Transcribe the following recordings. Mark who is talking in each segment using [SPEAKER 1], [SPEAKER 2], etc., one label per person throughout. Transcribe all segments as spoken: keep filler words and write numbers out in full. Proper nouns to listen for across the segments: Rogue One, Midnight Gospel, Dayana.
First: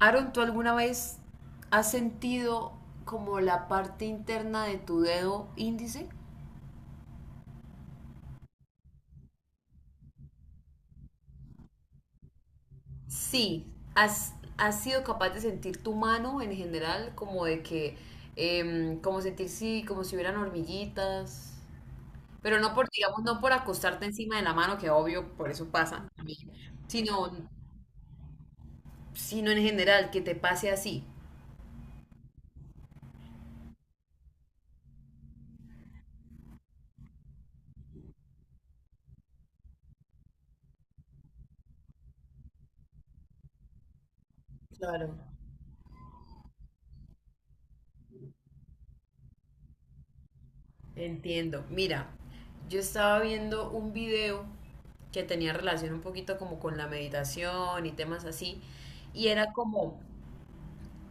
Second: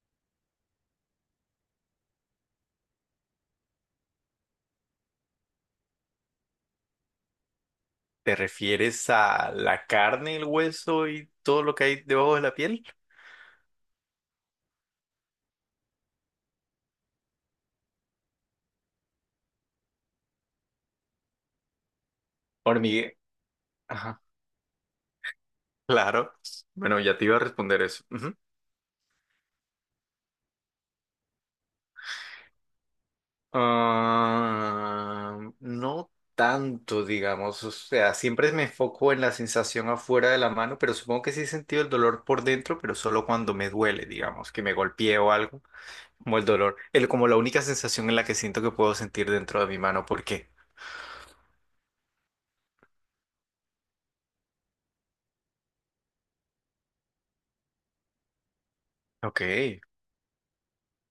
[SPEAKER 1] Aaron, ¿tú alguna vez has sentido como la parte interna de tu dedo índice?
[SPEAKER 2] ¿Te refieres a la carne, el hueso y todo lo que hay debajo de la piel?
[SPEAKER 1] Sí, has, has sido capaz de sentir tu mano en general, como de que, em, como sentir sí, como si hubieran hormiguitas, pero no por,
[SPEAKER 2] Hormigue.
[SPEAKER 1] digamos, no por acostarte
[SPEAKER 2] Ajá.
[SPEAKER 1] encima de la mano, que obvio, por eso pasa a
[SPEAKER 2] Claro.
[SPEAKER 1] mí,
[SPEAKER 2] Bueno, ya te
[SPEAKER 1] sino,
[SPEAKER 2] iba a responder eso. Ujú.
[SPEAKER 1] sino en general, que te pase así.
[SPEAKER 2] Ah, no tanto, digamos. O sea, siempre me enfoco en la sensación afuera de la mano, pero supongo que sí he sentido el dolor por dentro, pero solo cuando me duele, digamos, que me
[SPEAKER 1] Claro.
[SPEAKER 2] golpeé o algo, como el dolor, el, como la única sensación en la que siento que puedo sentir dentro de mi mano. ¿Por qué?
[SPEAKER 1] Entiendo. Mira, yo estaba viendo un video que tenía relación un poquito como con la meditación y temas así, y
[SPEAKER 2] Ok.
[SPEAKER 1] era como,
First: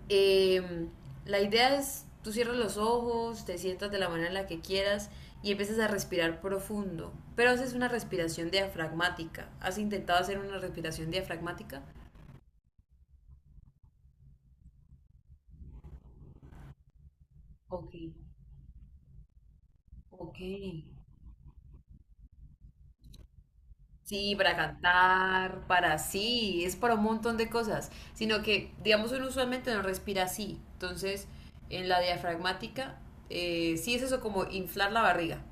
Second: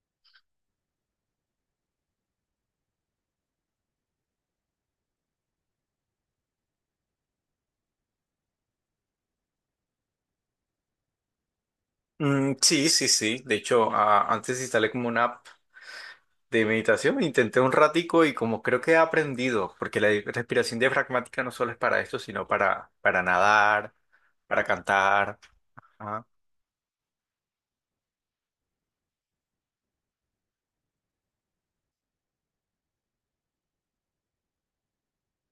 [SPEAKER 1] em, la idea es, tú cierras los ojos, te sientas de la manera en la que quieras y empiezas a respirar profundo, pero haces una respiración diafragmática. ¿Has intentado hacer una respiración diafragmática?
[SPEAKER 2] Mm, sí, sí, sí. De hecho, a- antes instalé como una app de meditación, intenté un
[SPEAKER 1] Ok,
[SPEAKER 2] ratico y como creo que he aprendido, porque la
[SPEAKER 1] ok.
[SPEAKER 2] respiración diafragmática no solo es para esto, sino para, para nadar,
[SPEAKER 1] Sí, para
[SPEAKER 2] para cantar,
[SPEAKER 1] cantar, para
[SPEAKER 2] ajá,
[SPEAKER 1] sí, es para un montón de cosas, sino que, digamos, uno usualmente no respira así. Entonces, en la diafragmática, eh, sí es eso como inflar la barriga.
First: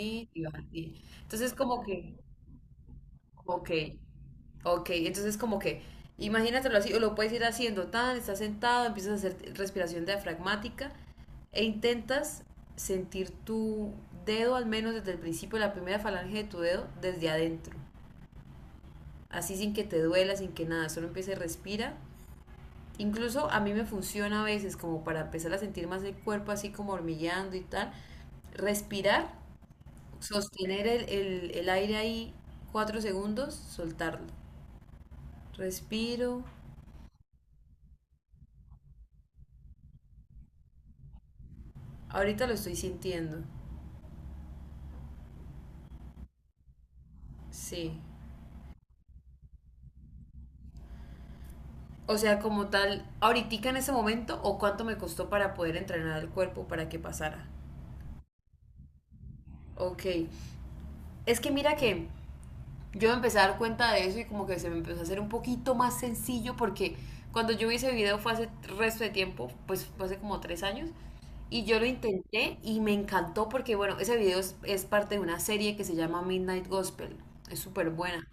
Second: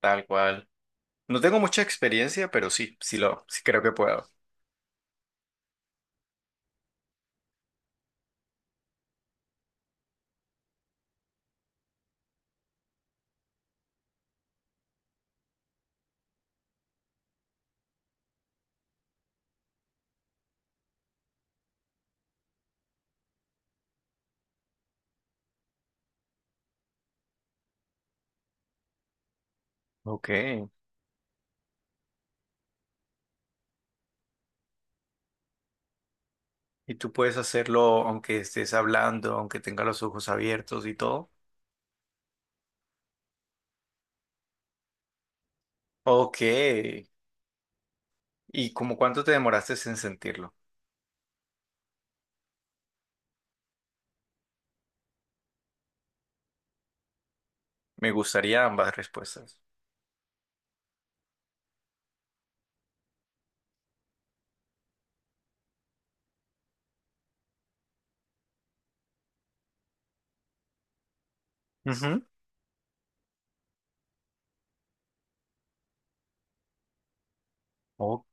[SPEAKER 2] tal
[SPEAKER 1] y bajar,
[SPEAKER 2] cual.
[SPEAKER 1] sí.
[SPEAKER 2] No
[SPEAKER 1] Entonces,
[SPEAKER 2] tengo
[SPEAKER 1] como
[SPEAKER 2] mucha
[SPEAKER 1] que,
[SPEAKER 2] experiencia, pero sí, sí lo, sí
[SPEAKER 1] ok,
[SPEAKER 2] creo que puedo.
[SPEAKER 1] ok, entonces como que, imagínatelo así, o lo puedes ir haciendo, tan, estás sentado, empiezas a hacer respiración diafragmática e intentas sentir tu dedo, al menos desde el principio, la primera falange de tu dedo, desde adentro así sin que te duela, sin que nada, solo empiece, respira. Incluso a mí me funciona a veces como para empezar a sentir más el cuerpo así como hormigueando y tal. Respirar,
[SPEAKER 2] Ok.
[SPEAKER 1] sostener el, el- el aire ahí cuatro segundos, soltarlo. Respiro.
[SPEAKER 2] ¿Y tú puedes hacerlo aunque estés hablando, aunque tengas los ojos abiertos y todo?
[SPEAKER 1] Ahorita lo estoy sintiendo.
[SPEAKER 2] Ok.
[SPEAKER 1] Sí.
[SPEAKER 2] ¿Y como cuánto te demoraste en sentirlo?
[SPEAKER 1] O sea, como tal, ahorita en ese momento o cuánto me costó para poder entrenar el cuerpo para que pasara.
[SPEAKER 2] Me gustaría ambas respuestas.
[SPEAKER 1] Ok. Es que mira que yo me empecé a dar cuenta de eso y como que se me empezó a hacer un poquito más sencillo porque cuando yo vi ese video fue hace resto de tiempo, pues fue hace como tres años. Y yo lo intenté y me encantó porque, bueno, ese video es, es parte de una serie que se llama Midnight Gospel. Es súper
[SPEAKER 2] Ok.
[SPEAKER 1] buena.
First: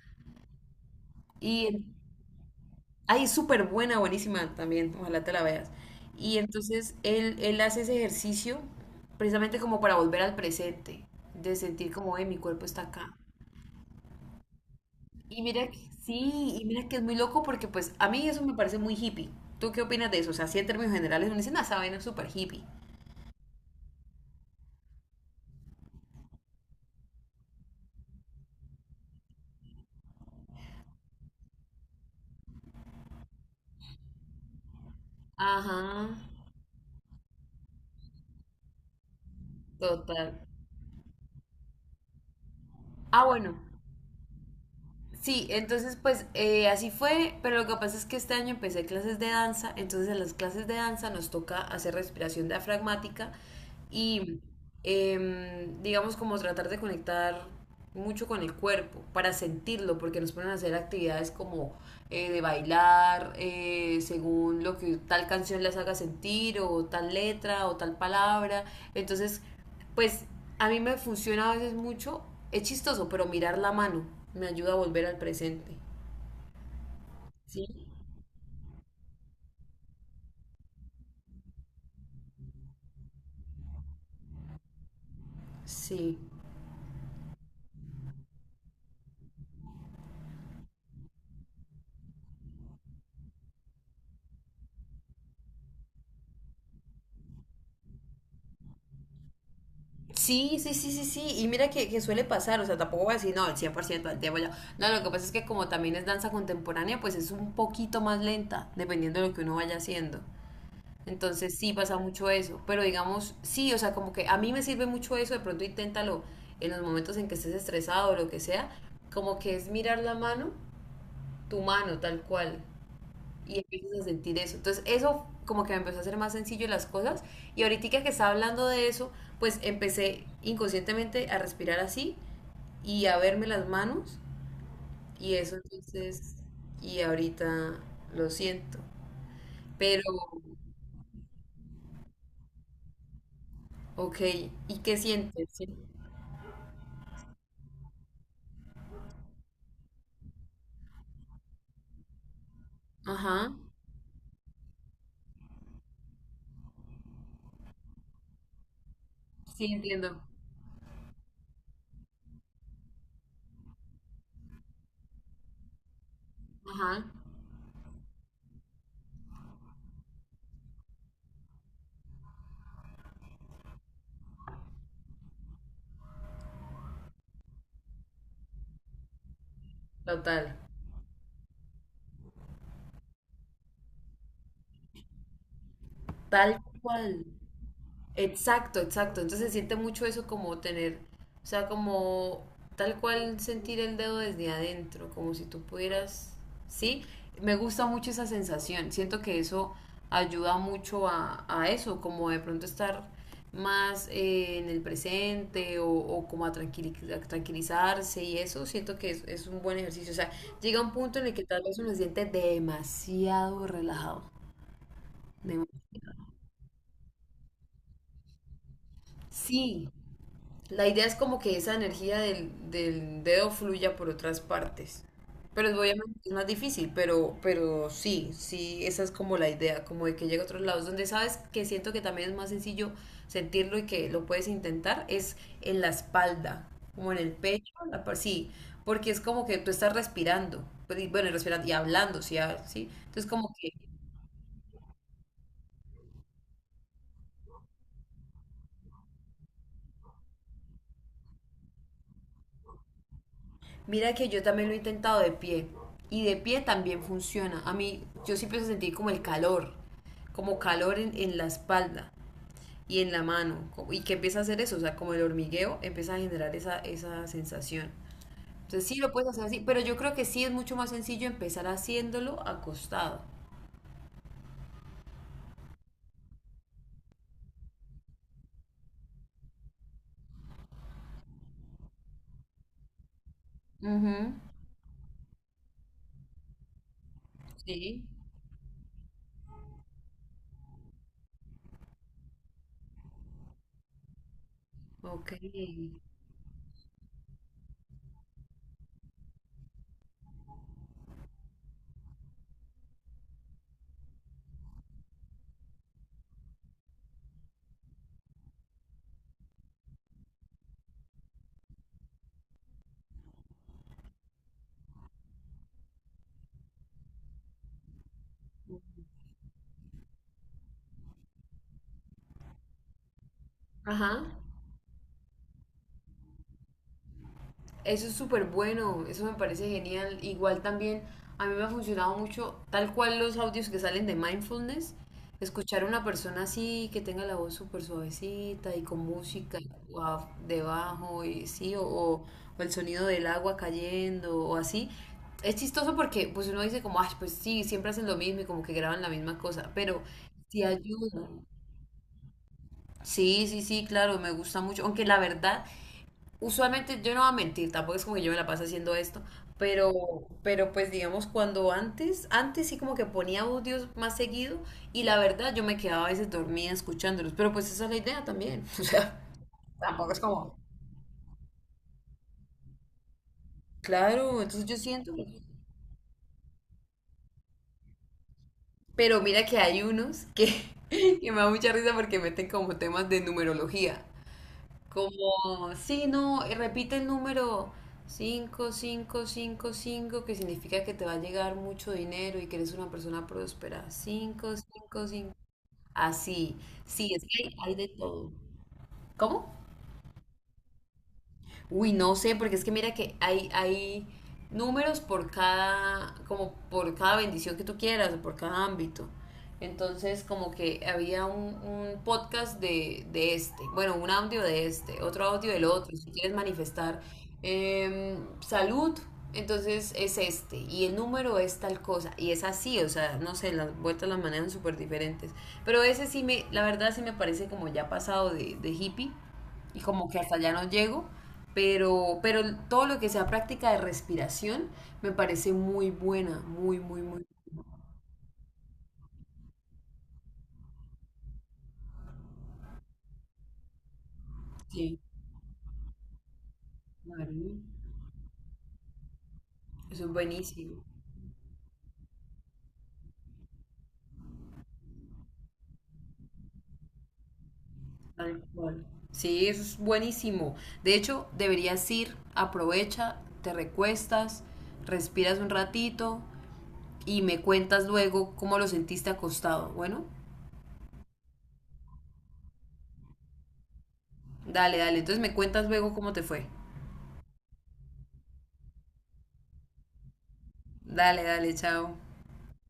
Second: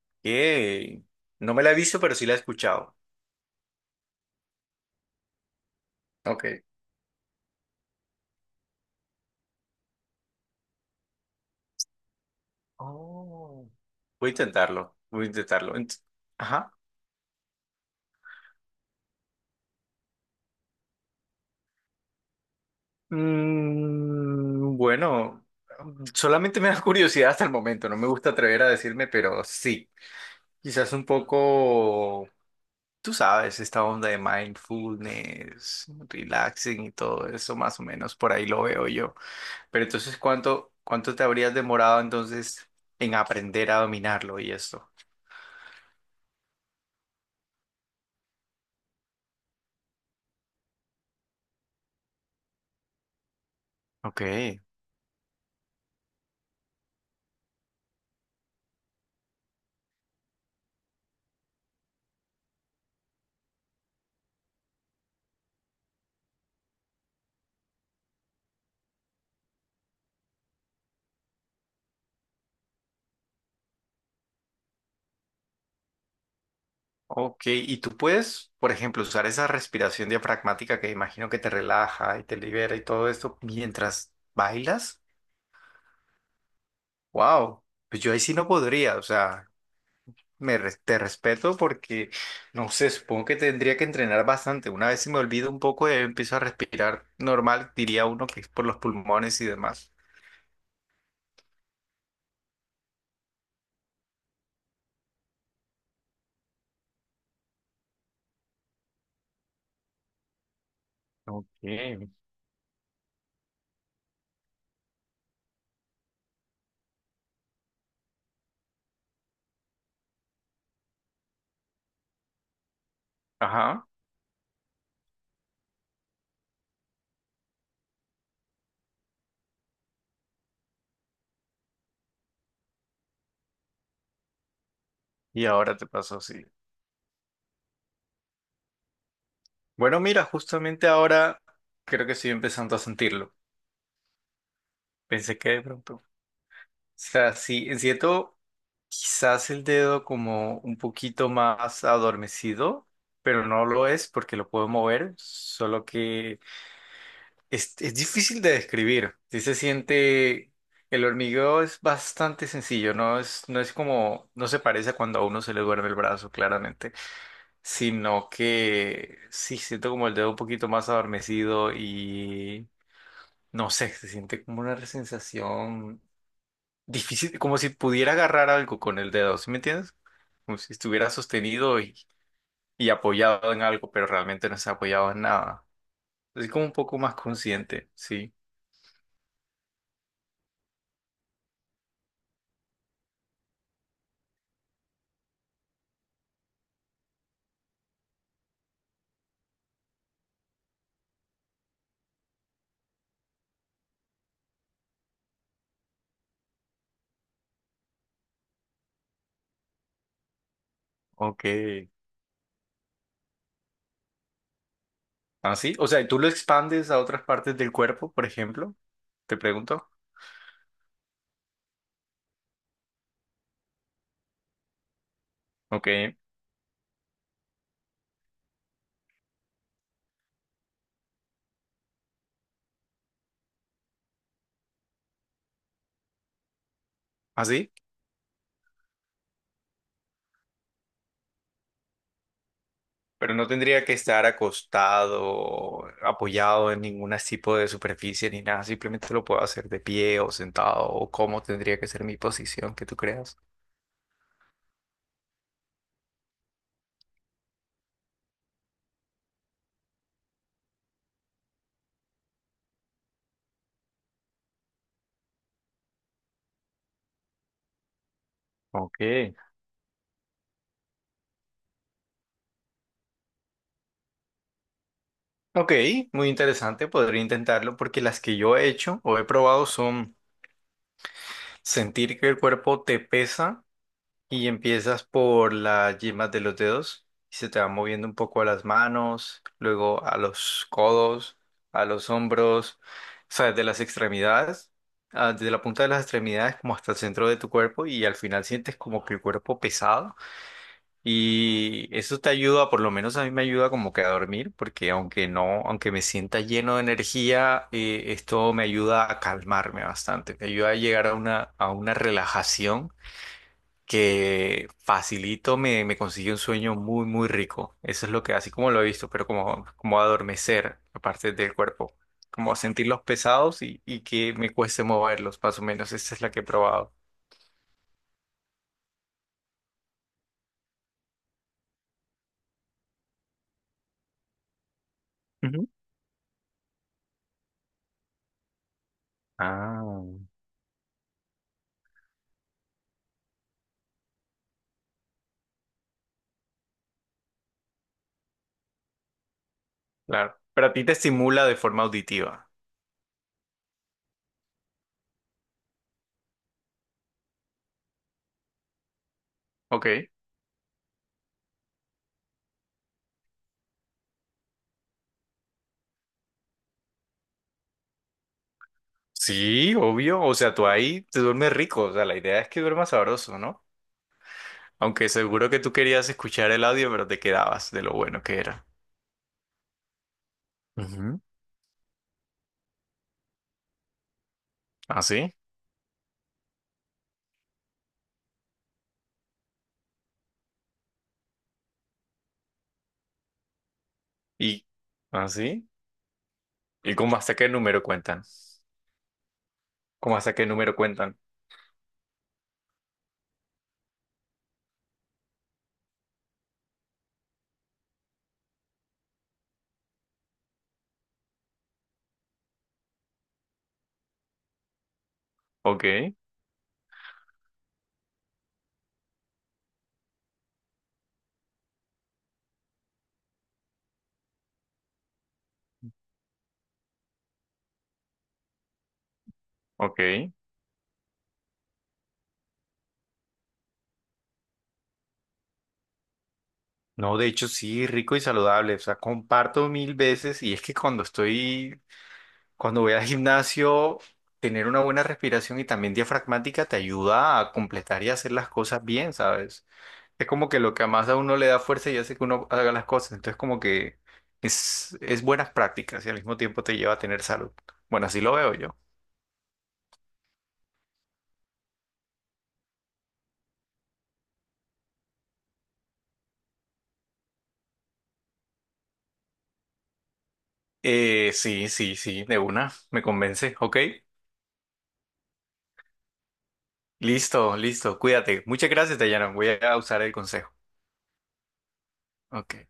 [SPEAKER 2] No me la he
[SPEAKER 1] Y
[SPEAKER 2] visto, pero sí la he escuchado.
[SPEAKER 1] ahí es súper buena, buenísima también. Ojalá te la veas. Y
[SPEAKER 2] Ok.
[SPEAKER 1] entonces él, él hace ese ejercicio precisamente como para volver al presente, de sentir como, eh, mi cuerpo está acá.
[SPEAKER 2] Oh. Voy a intentarlo. Voy a
[SPEAKER 1] Y mira,
[SPEAKER 2] intentarlo.
[SPEAKER 1] que-
[SPEAKER 2] Ent-
[SPEAKER 1] sí, y
[SPEAKER 2] Ajá.
[SPEAKER 1] mira que es muy loco porque pues a mí eso me parece muy hippie. ¿Tú qué opinas de eso? O sea, sí en términos generales uno dice, ah, esa vaina es súper hippie.
[SPEAKER 2] Mm, bueno, solamente me da curiosidad hasta el momento. No me gusta atrever a decirme, pero sí. Quizás un poco, tú sabes, esta onda de
[SPEAKER 1] Ajá,
[SPEAKER 2] mindfulness, relaxing y todo eso, más o menos, por ahí lo veo yo. Pero entonces,
[SPEAKER 1] total.
[SPEAKER 2] ¿cuánto, cuánto te habrías demorado entonces en
[SPEAKER 1] Ah, bueno,
[SPEAKER 2] aprender a dominarlo y esto?
[SPEAKER 1] sí, entonces pues eh, así fue, pero lo que pasa es que este año empecé clases de danza, entonces en las clases de danza nos toca hacer respiración diafragmática
[SPEAKER 2] Ok.
[SPEAKER 1] y em, digamos como tratar de conectar mucho con el cuerpo para sentirlo, porque nos ponen a hacer actividades como eh, de bailar, eh, según lo que tal canción les haga sentir, o tal letra, o tal palabra. Entonces, pues a mí me funciona a veces mucho, es chistoso, pero mirar la mano me ayuda a volver al presente.
[SPEAKER 2] Ok,
[SPEAKER 1] ¿Sí?
[SPEAKER 2] y tú puedes, por ejemplo, usar esa respiración diafragmática que imagino que te relaja y te libera y todo esto mientras bailas.
[SPEAKER 1] Sí.
[SPEAKER 2] Wow, pues yo ahí sí no podría, o sea, me res- te respeto porque no sé, supongo que tendría que entrenar bastante. Una vez se me olvida un poco y empiezo a respirar normal, diría uno que es por los pulmones y demás.
[SPEAKER 1] Sí, sí, sí, sí, sí. Y mira que, que suele pasar, o sea, tampoco voy a decir, no, el cien por ciento del tiempo ya. No, lo que pasa es que como también es danza contemporánea, pues es un poquito más lenta, dependiendo de lo que uno vaya haciendo. Entonces sí pasa
[SPEAKER 2] Ok,
[SPEAKER 1] mucho eso. Pero digamos, sí, o sea, como que a mí me sirve mucho eso, de pronto inténtalo en los momentos en que estés estresado o lo que sea, como que es mirar la mano, tu mano tal cual, y
[SPEAKER 2] ajá,
[SPEAKER 1] empiezas a sentir eso. Entonces eso como que me empezó a hacer más sencillo las cosas y ahorita que estaba hablando de eso, pues empecé inconscientemente a respirar así y a verme las manos y
[SPEAKER 2] y
[SPEAKER 1] eso
[SPEAKER 2] ahora te pasó
[SPEAKER 1] entonces,
[SPEAKER 2] así.
[SPEAKER 1] y ahorita lo siento.
[SPEAKER 2] Bueno,
[SPEAKER 1] Pero,
[SPEAKER 2] mira, justamente ahora creo que estoy empezando a sentirlo.
[SPEAKER 1] ok, ¿y qué
[SPEAKER 2] Pensé
[SPEAKER 1] sientes?
[SPEAKER 2] que de
[SPEAKER 1] Sí.
[SPEAKER 2] pronto sea, sí, siento quizás el dedo como un poquito más adormecido, pero
[SPEAKER 1] Ajá,
[SPEAKER 2] no lo es porque lo puedo mover, solo que es, es difícil de describir. Sí se
[SPEAKER 1] sí entiendo.
[SPEAKER 2] siente, el hormigueo es bastante sencillo, no es, no es como, no se parece a cuando a uno se le duerme el brazo, claramente,
[SPEAKER 1] Ajá,
[SPEAKER 2] sino que sí siento como el dedo un poquito más adormecido y no sé, se siente como una sensación difícil, como si pudiera agarrar algo con el dedo, ¿sí me entiendes?
[SPEAKER 1] total,
[SPEAKER 2] Como si estuviera sostenido y, y apoyado en algo, pero realmente no se ha apoyado en nada. Así
[SPEAKER 1] tal
[SPEAKER 2] como un poco más
[SPEAKER 1] cual.
[SPEAKER 2] consciente, sí.
[SPEAKER 1] Exacto, exacto. Entonces se siente mucho eso como tener, o sea, como tal cual sentir el dedo desde adentro, como si tú pudieras, ¿sí? Me gusta mucho esa sensación. Siento que eso ayuda mucho a, a eso, como de pronto estar más eh, en el presente o, o como a, tranquili- a tranquilizarse y eso, siento que es, es un buen ejercicio. O sea, llega un punto en el
[SPEAKER 2] Ok.
[SPEAKER 1] que tal vez uno se siente demasiado relajado. Dem-
[SPEAKER 2] Así, o sea, ¿tú lo expandes a otras partes del cuerpo, por ejemplo? Te
[SPEAKER 1] sí.
[SPEAKER 2] pregunto.
[SPEAKER 1] La idea es como que esa energía del, del dedo fluya por otras partes. Pero es-
[SPEAKER 2] Ok.
[SPEAKER 1] obviamente es más difícil, pero, pero sí, sí, esa es como la idea, como de que llegue a otros lados. Donde sabes que siento que también es más sencillo sentirlo y que lo puedes intentar es en la espalda, como en el
[SPEAKER 2] Así,
[SPEAKER 1] pecho, la par- sí, porque es como que tú estás respirando, pues, y bueno, y respirando y hablando, sí, ah, sí. Entonces
[SPEAKER 2] pero no
[SPEAKER 1] como que
[SPEAKER 2] tendría que estar acostado, apoyado en ningún tipo de superficie ni nada. Simplemente lo puedo hacer de pie o sentado o cómo tendría que ser mi posición que tú creas.
[SPEAKER 1] mira que yo también lo he intentado de pie y de pie también funciona. A mí, yo siempre empiezo a sentir como el calor, como calor en, en la espalda y en la mano. co- ¿Y que empieza a hacer eso? O sea, como el hormigueo empieza a generar esa, esa sensación. Entonces sí lo puedes
[SPEAKER 2] Ok.
[SPEAKER 1] hacer así, pero yo creo que sí es mucho más sencillo empezar haciéndolo acostado.
[SPEAKER 2] Ok, muy interesante, podría intentarlo porque las que yo he hecho o he probado son sentir que el cuerpo te pesa
[SPEAKER 1] Ujú,
[SPEAKER 2] y empiezas por las yemas de los dedos y se te va
[SPEAKER 1] sí,
[SPEAKER 2] moviendo un poco a las manos, luego a los codos, a los hombros, o sea, desde las extremidades, ah, desde la punta de
[SPEAKER 1] ok.
[SPEAKER 2] las extremidades como hasta el centro de tu cuerpo y al final sientes como que el cuerpo pesado y eso te ayuda, por lo menos a mí me ayuda como que a dormir, porque aunque no, aunque me sienta lleno de energía, eh, esto me ayuda a calmarme bastante, me ayuda a llegar a una, a una relajación que facilito, me, me consigue un sueño muy, muy rico. Eso es lo que, así como lo he visto, pero como, como adormecer la parte del cuerpo, como sentirlos pesados y, y
[SPEAKER 1] Ajá.
[SPEAKER 2] que me cueste moverlos, más o menos. Esa es la que he probado.
[SPEAKER 1] Eso es súper bueno, eso me parece genial. Igual también a mí me ha funcionado mucho, tal cual los audios que salen de mindfulness,
[SPEAKER 2] Ujú.
[SPEAKER 1] escuchar a una persona así que tenga la voz súper suavecita y con música
[SPEAKER 2] Ah,
[SPEAKER 1] a- debajo y sí, o, o- o el sonido del agua cayendo o así. Es chistoso porque pues uno dice como, ay, pues sí, siempre hacen lo mismo y como que graban la misma cosa, pero
[SPEAKER 2] claro.
[SPEAKER 1] sí
[SPEAKER 2] Pero a ti te
[SPEAKER 1] ayuda.
[SPEAKER 2] estimula de forma auditiva.
[SPEAKER 1] Sí, sí, sí, claro, me gusta mucho. Aunque la verdad, usualmente yo no voy a mentir, tampoco es como que yo me la paso haciendo esto, pero,
[SPEAKER 2] Ok.
[SPEAKER 1] pero pues digamos cuando antes, antes sí como que ponía audios más seguido y la verdad yo me quedaba a veces dormida escuchándolos, pero pues esa es la idea también, o sea,
[SPEAKER 2] Sí,
[SPEAKER 1] tampoco es
[SPEAKER 2] obvio. O sea,
[SPEAKER 1] como,
[SPEAKER 2] tú ahí te duermes rico. O sea, la idea es que duermas sabroso, ¿no?
[SPEAKER 1] claro, entonces yo
[SPEAKER 2] Aunque
[SPEAKER 1] siento,
[SPEAKER 2] seguro que tú querías escuchar el audio, pero te quedabas de lo bueno que era.
[SPEAKER 1] pero mira que hay unos que,
[SPEAKER 2] Ujú.
[SPEAKER 1] que me da mucha risa porque meten como temas de numerología.
[SPEAKER 2] ¿Así?
[SPEAKER 1] Como, sí, no, y repite el número cinco cinco cinco cinco que significa que te va a llegar mucho dinero y que eres una persona próspera. cinco
[SPEAKER 2] ¿Y
[SPEAKER 1] cinco cinco
[SPEAKER 2] así?
[SPEAKER 1] Así,
[SPEAKER 2] ¿Y
[SPEAKER 1] sí,
[SPEAKER 2] cómo
[SPEAKER 1] es
[SPEAKER 2] hasta
[SPEAKER 1] que
[SPEAKER 2] qué
[SPEAKER 1] hay, hay
[SPEAKER 2] número
[SPEAKER 1] de
[SPEAKER 2] cuentan?
[SPEAKER 1] todo. ¿Cómo?
[SPEAKER 2] ¿Cómo hasta qué número cuentan?
[SPEAKER 1] Uy, no sé, porque es que mira que hay, hay números por cada, como por cada bendición que tú quieras, o por cada ámbito. Entonces, como que había un, un podcast de, de este, bueno, un audio de este, otro audio del
[SPEAKER 2] Ok,
[SPEAKER 1] otro, si quieres manifestar eh, salud, entonces es este, y el número es tal cosa, y es así, o sea, no sé, las vueltas las manejan súper diferentes. Pero ese sí me, la verdad sí me parece como ya pasado de, de hippie, y como que
[SPEAKER 2] ok.
[SPEAKER 1] hasta ya no llego, pero, pero todo lo que sea práctica de respiración me parece muy buena, muy, muy,
[SPEAKER 2] No,
[SPEAKER 1] muy.
[SPEAKER 2] de hecho sí, rico y saludable. O sea, comparto mil veces. Y es que cuando estoy, cuando voy al gimnasio, tener una
[SPEAKER 1] Sí,
[SPEAKER 2] buena respiración y también diafragmática te ayuda
[SPEAKER 1] claro.
[SPEAKER 2] a completar y hacer las cosas bien, ¿sabes?
[SPEAKER 1] Eso es
[SPEAKER 2] Es como que lo
[SPEAKER 1] buenísimo,
[SPEAKER 2] que más a uno le da fuerza y hace que uno haga las cosas. Entonces, como que es, es buenas prácticas y al mismo tiempo te lleva a tener salud. Bueno, así lo
[SPEAKER 1] tal
[SPEAKER 2] veo yo.
[SPEAKER 1] cual. Sí, eso es buenísimo. De hecho, deberías ir, aprovecha, te recuestas, respiras un ratito y me cuentas luego cómo lo sentiste acostado. Bueno,
[SPEAKER 2] Eh, sí, sí, sí, de una, me convence. Ok,
[SPEAKER 1] dale, dale. Entonces me cuentas luego cómo te fue.
[SPEAKER 2] listo, listo, cuídate. Muchas gracias, Dayana. Voy a usar el consejo.
[SPEAKER 1] Dale, dale, chao.
[SPEAKER 2] Ok.